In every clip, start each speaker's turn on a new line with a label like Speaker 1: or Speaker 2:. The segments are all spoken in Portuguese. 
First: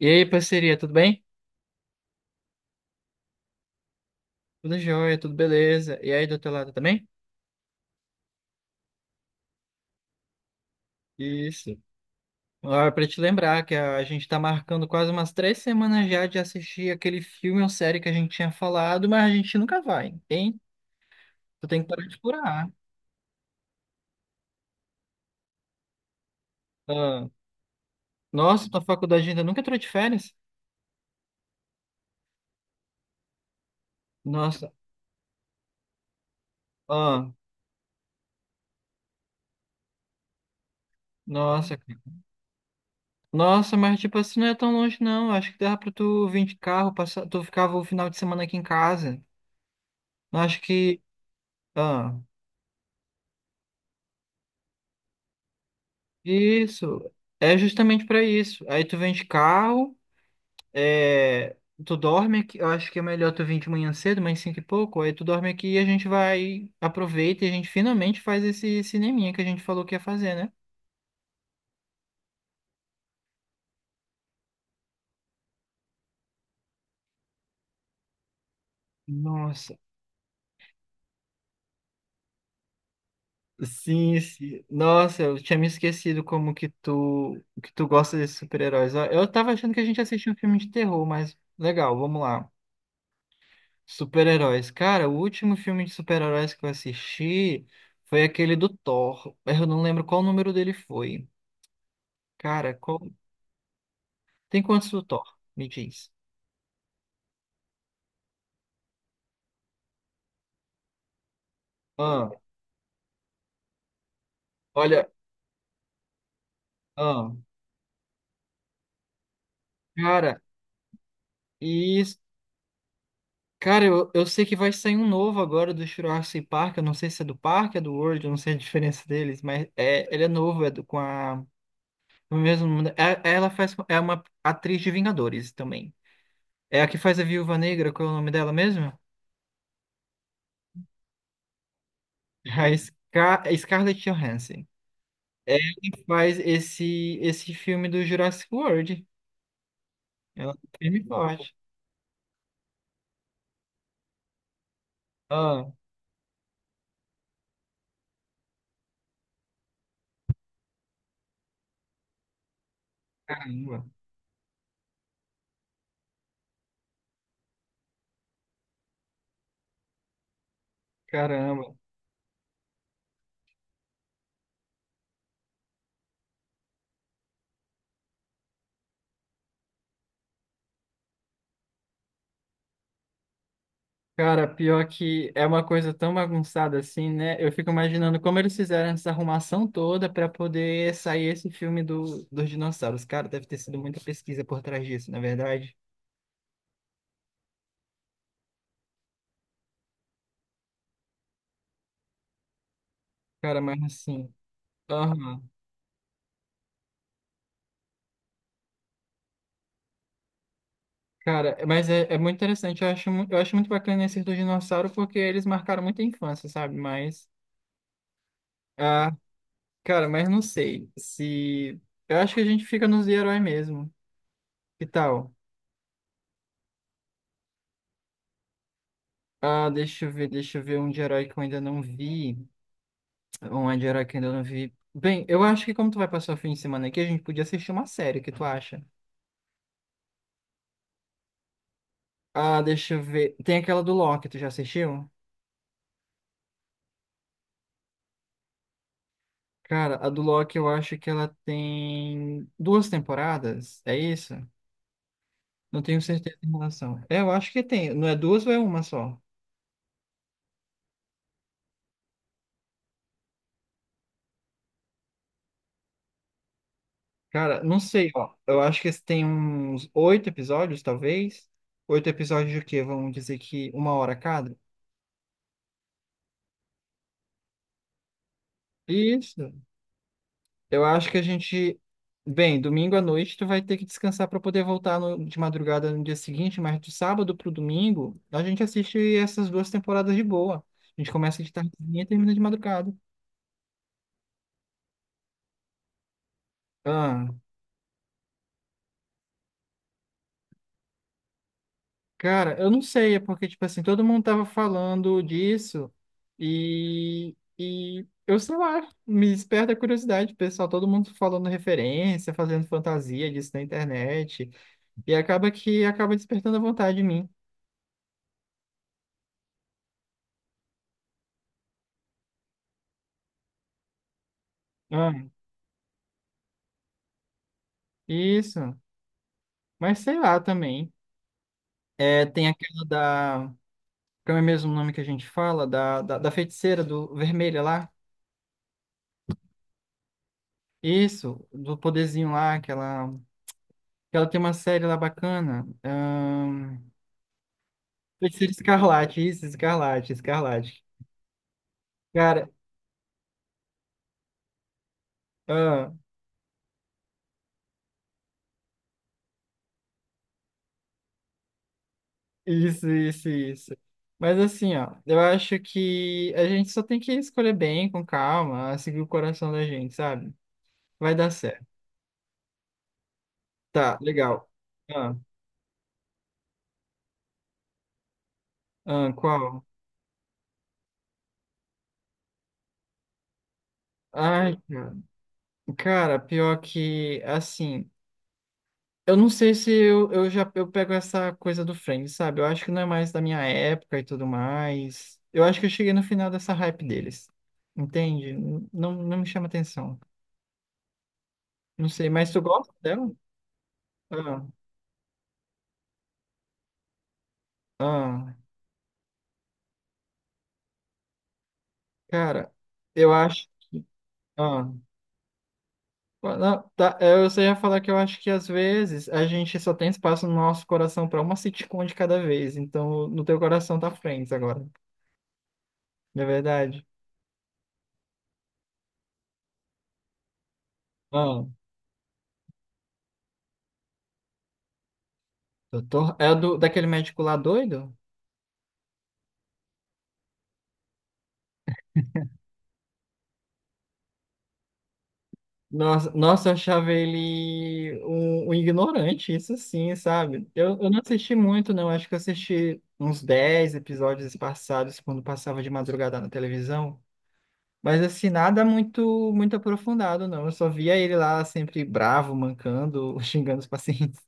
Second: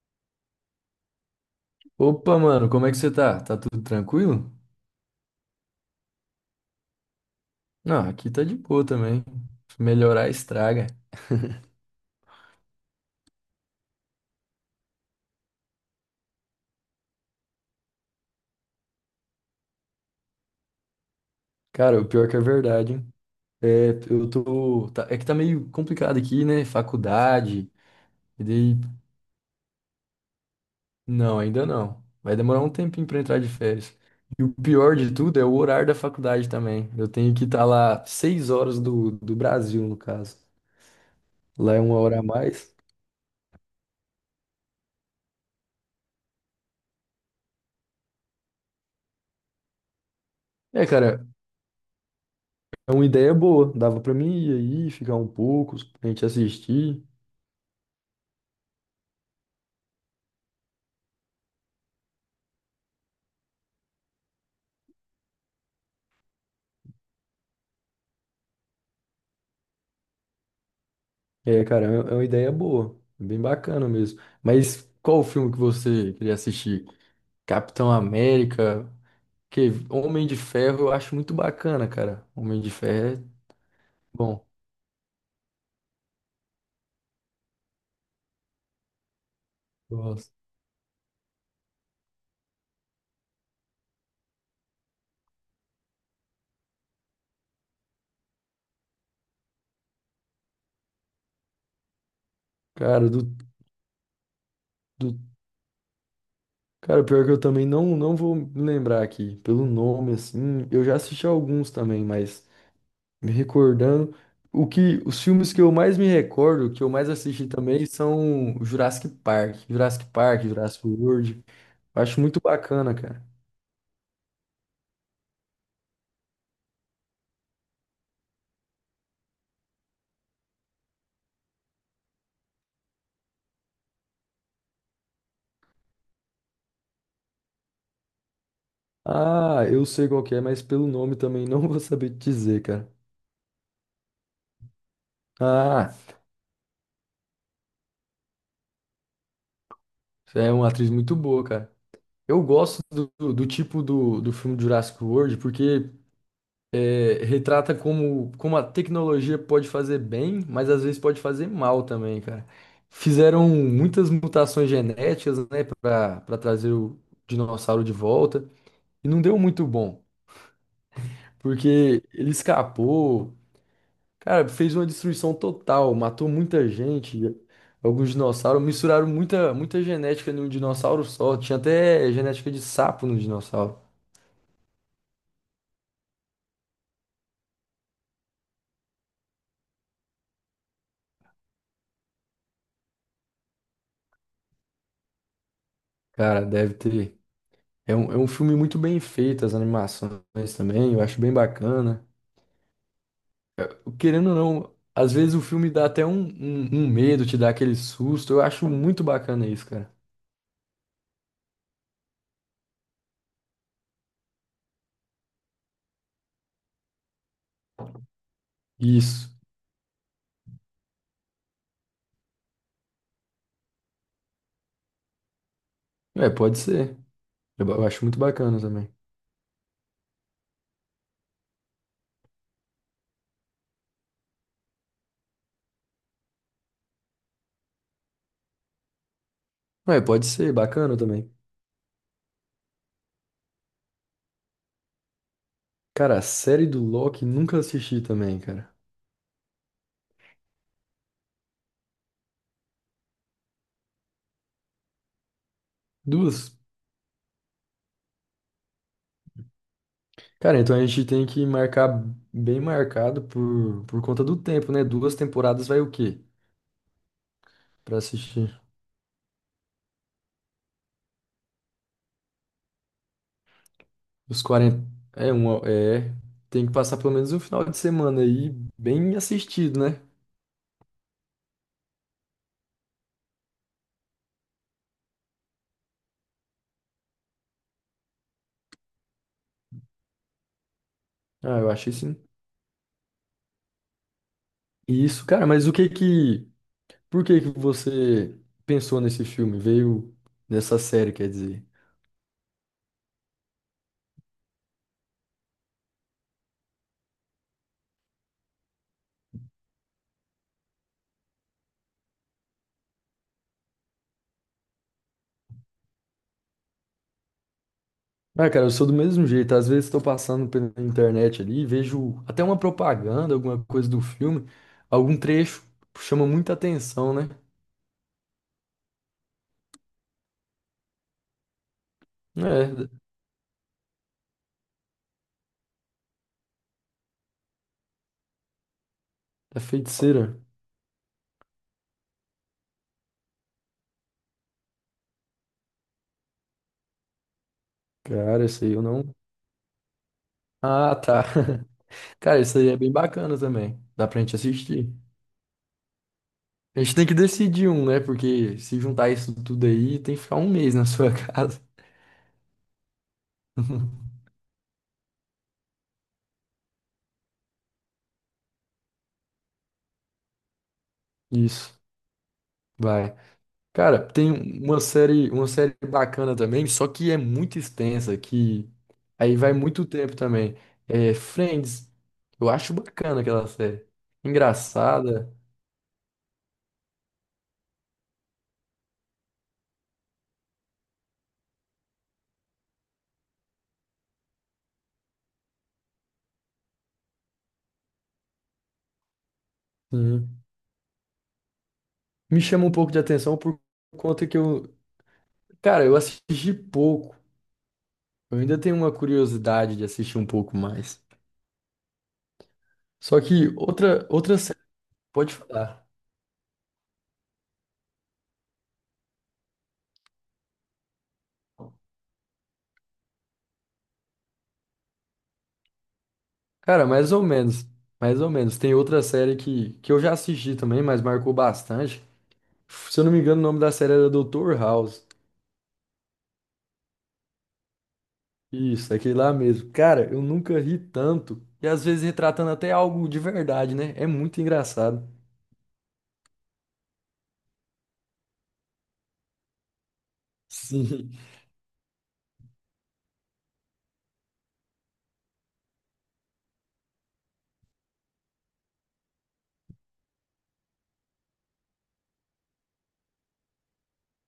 Speaker 1: E aí, parceria, tudo bem?
Speaker 2: Opa, mano, como é que você tá? Tá tudo tranquilo?
Speaker 1: Tudo jóia, tudo beleza. E aí, do teu lado também?
Speaker 2: Não, aqui tá de boa também. Se melhorar estraga.
Speaker 1: Isso. Agora, pra te lembrar que a gente tá marcando quase umas 3 semanas já de assistir aquele filme ou série que a gente tinha falado, mas a gente nunca vai, hein? Tu tem que
Speaker 2: Cara,
Speaker 1: parar
Speaker 2: o
Speaker 1: de
Speaker 2: pior que é
Speaker 1: furar.
Speaker 2: verdade, hein? É que tá meio complicado aqui, né?
Speaker 1: Ah,
Speaker 2: Faculdade. E
Speaker 1: nossa,
Speaker 2: daí.
Speaker 1: tua faculdade ainda nunca entrou de férias?
Speaker 2: Não, ainda não. Vai demorar um tempinho pra entrar de férias. E o
Speaker 1: Nossa,
Speaker 2: pior de tudo é o horário da faculdade também. Eu
Speaker 1: ah,
Speaker 2: tenho que estar lá seis horas do Brasil, no caso. Lá
Speaker 1: nossa,
Speaker 2: é
Speaker 1: cara.
Speaker 2: uma hora a mais.
Speaker 1: Nossa, mas tipo assim, não é tão longe não. Acho que dava pra tu vir de carro, passar, tu ficava o final de semana aqui em casa. Acho
Speaker 2: É,
Speaker 1: que.
Speaker 2: cara,
Speaker 1: Ah.
Speaker 2: é uma ideia boa. Dava pra mim ir aí, ficar um pouco, a gente assistir.
Speaker 1: Isso, é justamente para isso. Aí tu vem de carro, é, tu dorme aqui, eu acho que é melhor tu vir de manhã cedo, mais cinco e pouco, aí tu dorme aqui e a gente vai, aproveita e a gente finalmente faz esse cineminha que a gente falou que ia fazer, né?
Speaker 2: É, cara, é uma ideia boa, bem bacana mesmo. Mas qual o filme que você queria assistir? Capitão América, que
Speaker 1: Nossa,
Speaker 2: Homem de Ferro eu acho muito bacana, cara. Homem de Ferro é
Speaker 1: sim,
Speaker 2: bom,
Speaker 1: sim. Nossa, eu tinha me esquecido como que que tu gosta desses super-heróis. Ó, eu tava achando que a
Speaker 2: eu
Speaker 1: gente
Speaker 2: gosto.
Speaker 1: assistia um filme de terror, mas legal, vamos lá. Super-heróis. Cara, o último filme de super-heróis que eu assisti foi aquele do Thor. Eu não lembro qual número dele foi. Cara,
Speaker 2: Cara,
Speaker 1: qual...
Speaker 2: do,
Speaker 1: Tem quantos do
Speaker 2: do...
Speaker 1: Thor? Me diz.
Speaker 2: Cara, pior que eu também não vou me lembrar aqui, pelo nome, assim, eu já assisti alguns também,
Speaker 1: Ah,
Speaker 2: mas me recordando,
Speaker 1: olha.
Speaker 2: os filmes que eu mais me recordo, que eu mais
Speaker 1: Ah,
Speaker 2: assisti também, são Jurassic Park, Jurassic
Speaker 1: cara,
Speaker 2: Park, Jurassic World,
Speaker 1: e.
Speaker 2: eu
Speaker 1: isso-
Speaker 2: acho muito bacana, cara.
Speaker 1: Cara, eu sei que vai sair um novo agora do Jurassic Park. Eu não sei se é do parque, é do World, eu não sei a diferença deles, mas é, ele é novo, é do, com a. O mesmo, ela faz. É uma atriz de Vingadores também. É a que faz a Viúva Negra, qual é o nome dela mesmo?
Speaker 2: Ah, eu sei qual que é, mas pelo nome também não vou saber te dizer,
Speaker 1: A
Speaker 2: cara.
Speaker 1: Scarlett Johansson. Ela
Speaker 2: Ah,
Speaker 1: faz esse filme do Jurassic World. Ela
Speaker 2: é uma
Speaker 1: é
Speaker 2: atriz
Speaker 1: firme e
Speaker 2: muito boa,
Speaker 1: forte.
Speaker 2: cara. Eu gosto do tipo do filme Jurassic World
Speaker 1: Ah,
Speaker 2: porque é, retrata como, como a tecnologia pode fazer bem, mas às vezes pode fazer mal também, cara. Fizeram
Speaker 1: caramba,
Speaker 2: muitas mutações genéticas, né, para trazer o dinossauro de volta e não deu muito bom,
Speaker 1: caramba.
Speaker 2: porque ele escapou. Cara, fez uma destruição total, matou muita gente, alguns dinossauros, misturaram muita, muita genética num dinossauro só, tinha até genética de sapo no dinossauro.
Speaker 1: Cara, pior que é uma coisa tão bagunçada assim, né? Eu fico imaginando como eles fizeram essa arrumação toda para poder sair esse filme do, dos dinossauros. Cara, deve ter sido muita pesquisa por trás disso, na verdade.
Speaker 2: Cara, deve ter. É um filme muito bem feito, as animações também, eu acho bem bacana.
Speaker 1: Cara, mas
Speaker 2: Querendo
Speaker 1: assim.
Speaker 2: ou não, às vezes o
Speaker 1: Aham.
Speaker 2: filme dá até um medo, te dá aquele susto, eu acho muito bacana isso, cara.
Speaker 1: Cara, mas é muito interessante. Eu acho muito bacana esses do dinossauro porque eles marcaram muita infância, sabe? Mas. Ah,
Speaker 2: Isso.
Speaker 1: cara, mas não sei se. Eu acho que a gente fica nos de herói mesmo. Que tal?
Speaker 2: É, pode ser. Eu acho muito bacana também.
Speaker 1: Ah, deixa eu ver um de herói que eu ainda não vi. Um de herói que eu ainda não vi. Bem, eu acho que como tu vai passar o fim de semana aqui, a gente podia assistir uma série, o que tu acha?
Speaker 2: É, pode ser, bacana também.
Speaker 1: Ah, deixa eu ver. Tem aquela do Loki, tu já assistiu?
Speaker 2: Cara, a série do Loki nunca assisti também, cara.
Speaker 1: Cara, a do Loki eu acho que ela tem duas temporadas, é isso? Não tenho certeza em
Speaker 2: Duas.
Speaker 1: relação. É, eu acho que tem. Não é duas ou é uma só?
Speaker 2: Cara, então a gente tem que marcar bem marcado por conta do tempo, né? Duas temporadas vai o quê?
Speaker 1: Cara, não
Speaker 2: Pra
Speaker 1: sei, ó. Eu
Speaker 2: assistir
Speaker 1: acho que esse tem uns oito episódios, talvez. Oito episódios de quê? Vamos dizer que 1 hora
Speaker 2: os
Speaker 1: cada?
Speaker 2: 40. É, uma, é. Tem que passar pelo menos um final de semana aí bem
Speaker 1: Isso.
Speaker 2: assistido, né?
Speaker 1: Eu acho que a gente. Bem, domingo à noite tu vai ter que descansar para poder voltar de madrugada no dia seguinte, mas do sábado pro domingo a gente assiste essas duas temporadas de boa. A gente começa de
Speaker 2: Ah, eu achei
Speaker 1: tardezinha e
Speaker 2: sim.
Speaker 1: termina de madrugada.
Speaker 2: Isso, cara, mas o que que. Por
Speaker 1: Ah.
Speaker 2: que que você pensou nesse filme? Veio nessa série, quer dizer?
Speaker 1: Cara, eu não sei, é porque, tipo assim, todo mundo tava falando disso e eu sei lá, me desperta a curiosidade, pessoal, todo mundo falando referência, fazendo fantasia disso na internet e acaba que acaba despertando a vontade em mim.
Speaker 2: Ah, cara, eu sou do mesmo jeito. Às vezes estou passando pela internet ali, e vejo até uma propaganda, alguma coisa do filme,
Speaker 1: Ah,
Speaker 2: algum trecho chama muita atenção, né?
Speaker 1: isso. Mas sei lá também. É, tem
Speaker 2: É,
Speaker 1: aquela
Speaker 2: da
Speaker 1: da, como é mesmo o nome que a gente fala, da feiticeira do vermelha lá.
Speaker 2: feiticeira.
Speaker 1: Isso, do poderzinho lá, que ela tem uma série lá bacana.
Speaker 2: Cara,
Speaker 1: Feiticeiro
Speaker 2: isso aí eu não.
Speaker 1: Escarlate, isso, Escarlate, Escarlate.
Speaker 2: Ah, tá. Cara,
Speaker 1: Cara,
Speaker 2: isso aí é bem bacana também. Dá pra gente assistir.
Speaker 1: ah,
Speaker 2: A gente tem que decidir um, né? Porque se juntar isso tudo aí, tem que ficar um mês na sua casa.
Speaker 1: isso, isso, isso. Mas assim, ó, eu acho que a gente só tem que escolher bem, com calma, seguir o coração da gente, sabe? Vai dar certo.
Speaker 2: Isso. Vai.
Speaker 1: Tá,
Speaker 2: Cara, tem
Speaker 1: legal. Ah,
Speaker 2: uma série bacana também, só que é muito extensa, que
Speaker 1: ah,
Speaker 2: aí vai
Speaker 1: qual?
Speaker 2: muito tempo também. É Friends. Eu acho bacana aquela série.
Speaker 1: Ai, cara,
Speaker 2: Engraçada.
Speaker 1: Cara, pior que, assim, eu não sei se eu, eu já eu pego essa coisa do Friends, sabe? Eu acho que não é mais da minha época e tudo mais. Eu acho que eu cheguei no final dessa hype deles. Entende? Não, não me chama atenção.
Speaker 2: Sim.
Speaker 1: Não sei, mas tu
Speaker 2: Me chama
Speaker 1: gosta
Speaker 2: um pouco de
Speaker 1: dela?
Speaker 2: atenção por conta que
Speaker 1: Ah,
Speaker 2: eu, cara, eu assisti pouco.
Speaker 1: ah,
Speaker 2: Eu ainda tenho uma curiosidade de assistir um pouco mais.
Speaker 1: cara, eu
Speaker 2: Só
Speaker 1: acho.
Speaker 2: que outra série,
Speaker 1: Ah,
Speaker 2: pode falar.
Speaker 1: ah, não, tá, eu só ia falar que eu acho que às vezes a gente só tem espaço no nosso coração pra uma sitcom de cada vez. Então, no teu coração tá Friends agora. Não é verdade?
Speaker 2: Cara, mais ou menos. Mais ou menos. Tem outra série que eu já assisti também, mas marcou
Speaker 1: Ah,
Speaker 2: bastante. Se eu não me engano, o nome da série era Dr. House.
Speaker 1: doutor. É do, daquele médico lá doido?
Speaker 2: Isso, é aquele lá mesmo. Cara, eu nunca ri tanto. E às vezes retratando até algo de verdade, né? É muito engraçado.
Speaker 1: Nossa, nossa, eu achava ele um ignorante, isso sim, sabe? Eu não
Speaker 2: Sim.
Speaker 1: assisti muito, não. Acho que eu assisti uns 10 episódios passados, quando passava de madrugada na televisão. Mas assim, nada muito muito aprofundado, não. Eu só via ele lá sempre bravo, mancando, xingando os pacientes.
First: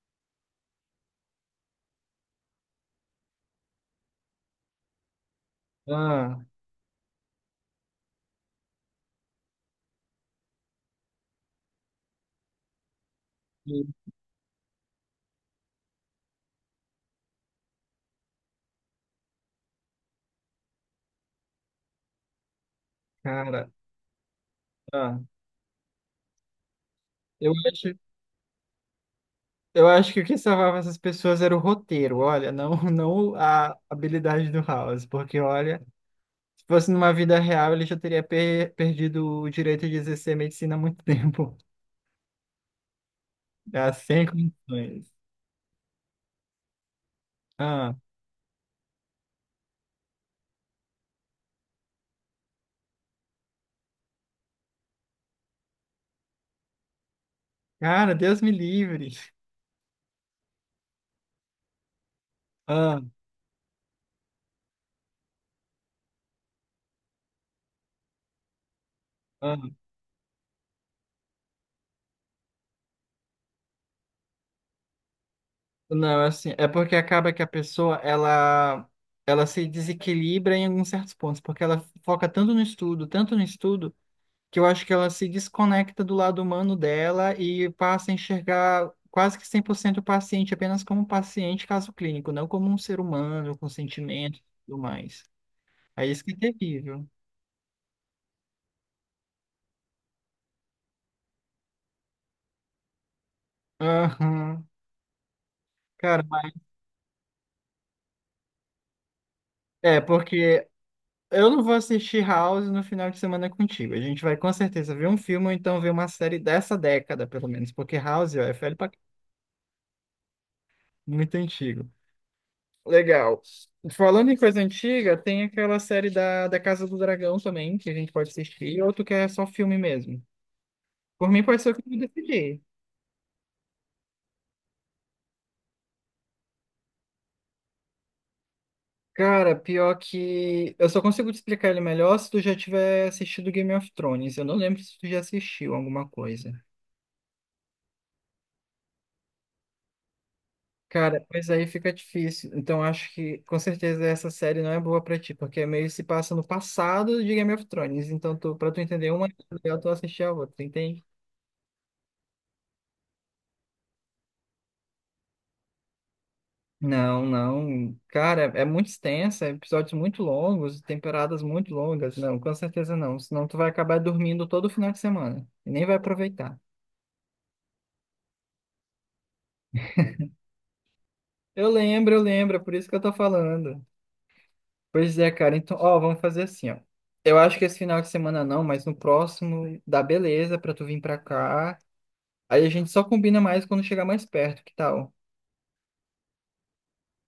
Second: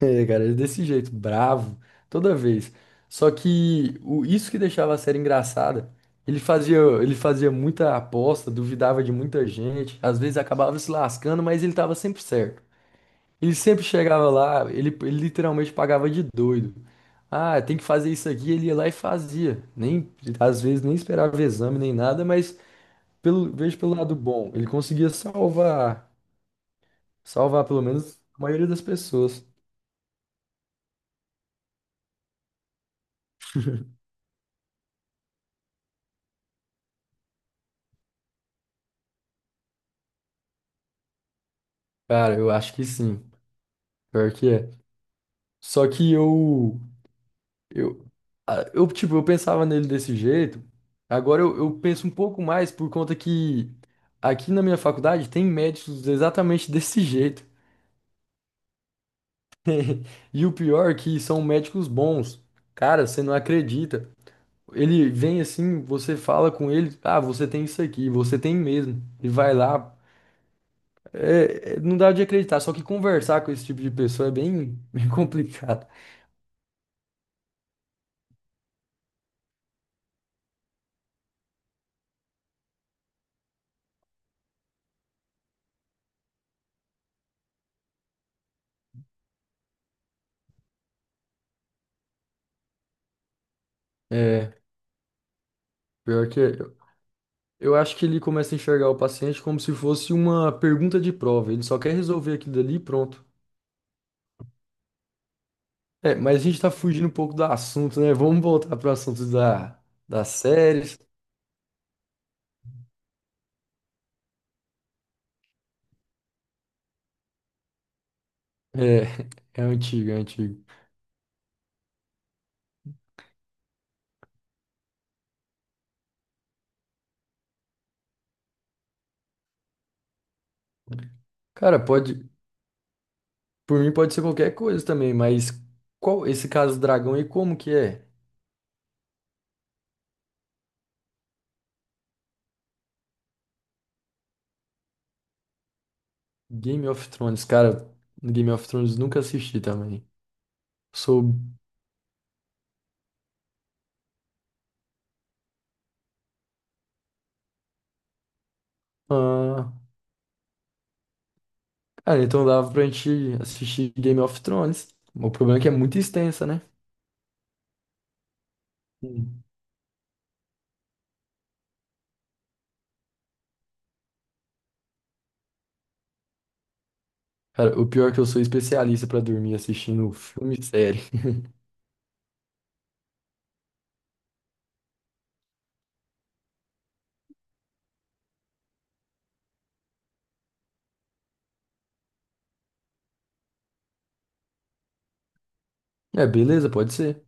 Speaker 2: É, cara, é desse jeito, bravo, toda vez. Isso que deixava a série engraçada,
Speaker 1: Ah,
Speaker 2: ele fazia muita aposta, duvidava de muita gente, às vezes acabava se lascando, mas ele tava sempre certo. Ele sempre
Speaker 1: e,
Speaker 2: chegava lá, ele literalmente pagava de doido. Ah, tem que fazer isso aqui, ele ia lá e fazia. Nem, às vezes nem esperava exame nem nada, mas pelo,
Speaker 1: cara,
Speaker 2: vejo pelo lado bom, ele conseguia
Speaker 1: ah,
Speaker 2: salvar,
Speaker 1: eu
Speaker 2: salvar pelo
Speaker 1: acho,
Speaker 2: menos a maioria das pessoas.
Speaker 1: eu acho que o que salvava essas pessoas era o roteiro, olha, não, não a habilidade do House, porque olha. Se fosse numa vida real, ele já teria perdido o direito de exercer medicina há muito tempo.
Speaker 2: Cara, eu acho que sim,
Speaker 1: Ah, sem
Speaker 2: pior que é.
Speaker 1: condições.
Speaker 2: Só que
Speaker 1: Ah,
Speaker 2: eu, ah, eu tipo, eu pensava nele desse jeito. Agora eu penso um pouco mais por conta que aqui na minha faculdade tem médicos exatamente desse jeito.
Speaker 1: cara, Deus me livre.
Speaker 2: E o pior é que são médicos bons.
Speaker 1: Ah,
Speaker 2: Cara, você não acredita. Ele vem assim, você fala com ele, ah, você tem isso aqui, você tem mesmo. E vai
Speaker 1: ah.
Speaker 2: lá. Não dá de acreditar, só que conversar com esse tipo de pessoa é bem, bem complicado.
Speaker 1: Não, é assim, é porque acaba que a pessoa, ela se desequilibra em alguns certos pontos, porque ela foca tanto no estudo, que eu acho que ela se desconecta do lado humano dela e passa a enxergar quase que 100% o paciente apenas como um paciente, caso clínico, não como um ser humano com sentimentos e
Speaker 2: É,
Speaker 1: tudo mais. Aí isso
Speaker 2: pior
Speaker 1: que é
Speaker 2: que eu
Speaker 1: terrível.
Speaker 2: eu acho que ele começa a enxergar o paciente como se fosse uma pergunta de prova. Ele só quer resolver aquilo dali e pronto.
Speaker 1: Aham.
Speaker 2: É,
Speaker 1: Cara,
Speaker 2: mas a gente tá fugindo um pouco do assunto, né? Vamos voltar pro assunto da,
Speaker 1: é
Speaker 2: das
Speaker 1: porque
Speaker 2: séries.
Speaker 1: eu não vou assistir House no final de semana contigo. A gente vai com certeza ver um filme ou então ver uma série dessa década, pelo menos, porque House ó, é
Speaker 2: É,
Speaker 1: velho pra...
Speaker 2: é antigo, é antigo.
Speaker 1: muito antigo. Legal. Falando em coisa antiga, tem aquela série da Casa do Dragão também, que a gente pode assistir, ou tu quer só filme mesmo? Por mim, pode ser o
Speaker 2: Cara,
Speaker 1: que tu
Speaker 2: pode,
Speaker 1: decidir.
Speaker 2: por mim pode ser qualquer coisa também, mas qual esse caso dragão e como que é?
Speaker 1: Cara, pior que. Eu só consigo te explicar ele melhor se tu já tiver assistido Game of Thrones. Eu não lembro se tu já assistiu alguma coisa.
Speaker 2: Game of Thrones, cara, Game of Thrones nunca assisti também. Sou,
Speaker 1: Cara, pois aí fica difícil. Então acho que com certeza essa série não é boa pra ti, porque meio se passa no passado de Game of Thrones. Então tu, para tu entender uma, é
Speaker 2: ah,
Speaker 1: legal tu assistir a outra, entende?
Speaker 2: cara, então dava pra gente assistir Game of Thrones. O problema é que é muito extensa, né?
Speaker 1: Não, não. Cara, é muito
Speaker 2: Sim.
Speaker 1: extensa, episódios muito longos, temporadas muito longas. Não, com certeza não. Senão tu vai acabar dormindo todo final de semana e nem vai aproveitar.
Speaker 2: Cara, o pior é que eu sou especialista pra dormir assistindo filme e série.
Speaker 1: Eu lembro, é por isso que eu tô falando. Pois é, cara. Então, ó, vamos fazer assim, ó. Eu acho que esse final de semana não, mas no próximo dá beleza pra tu vir pra cá. Aí a gente só combina mais quando chegar mais perto, que tal?
Speaker 2: É, beleza, pode ser.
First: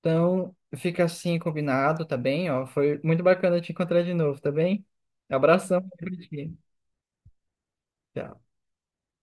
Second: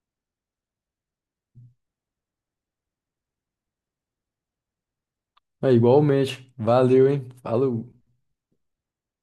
Speaker 1: Então, fica assim combinado, tá bem? Ó, foi muito bacana te encontrar de novo, tá bem?
Speaker 2: É
Speaker 1: Abração pra
Speaker 2: igualmente.
Speaker 1: ti.
Speaker 2: Valeu, hein? Falou.
Speaker 1: Tchau.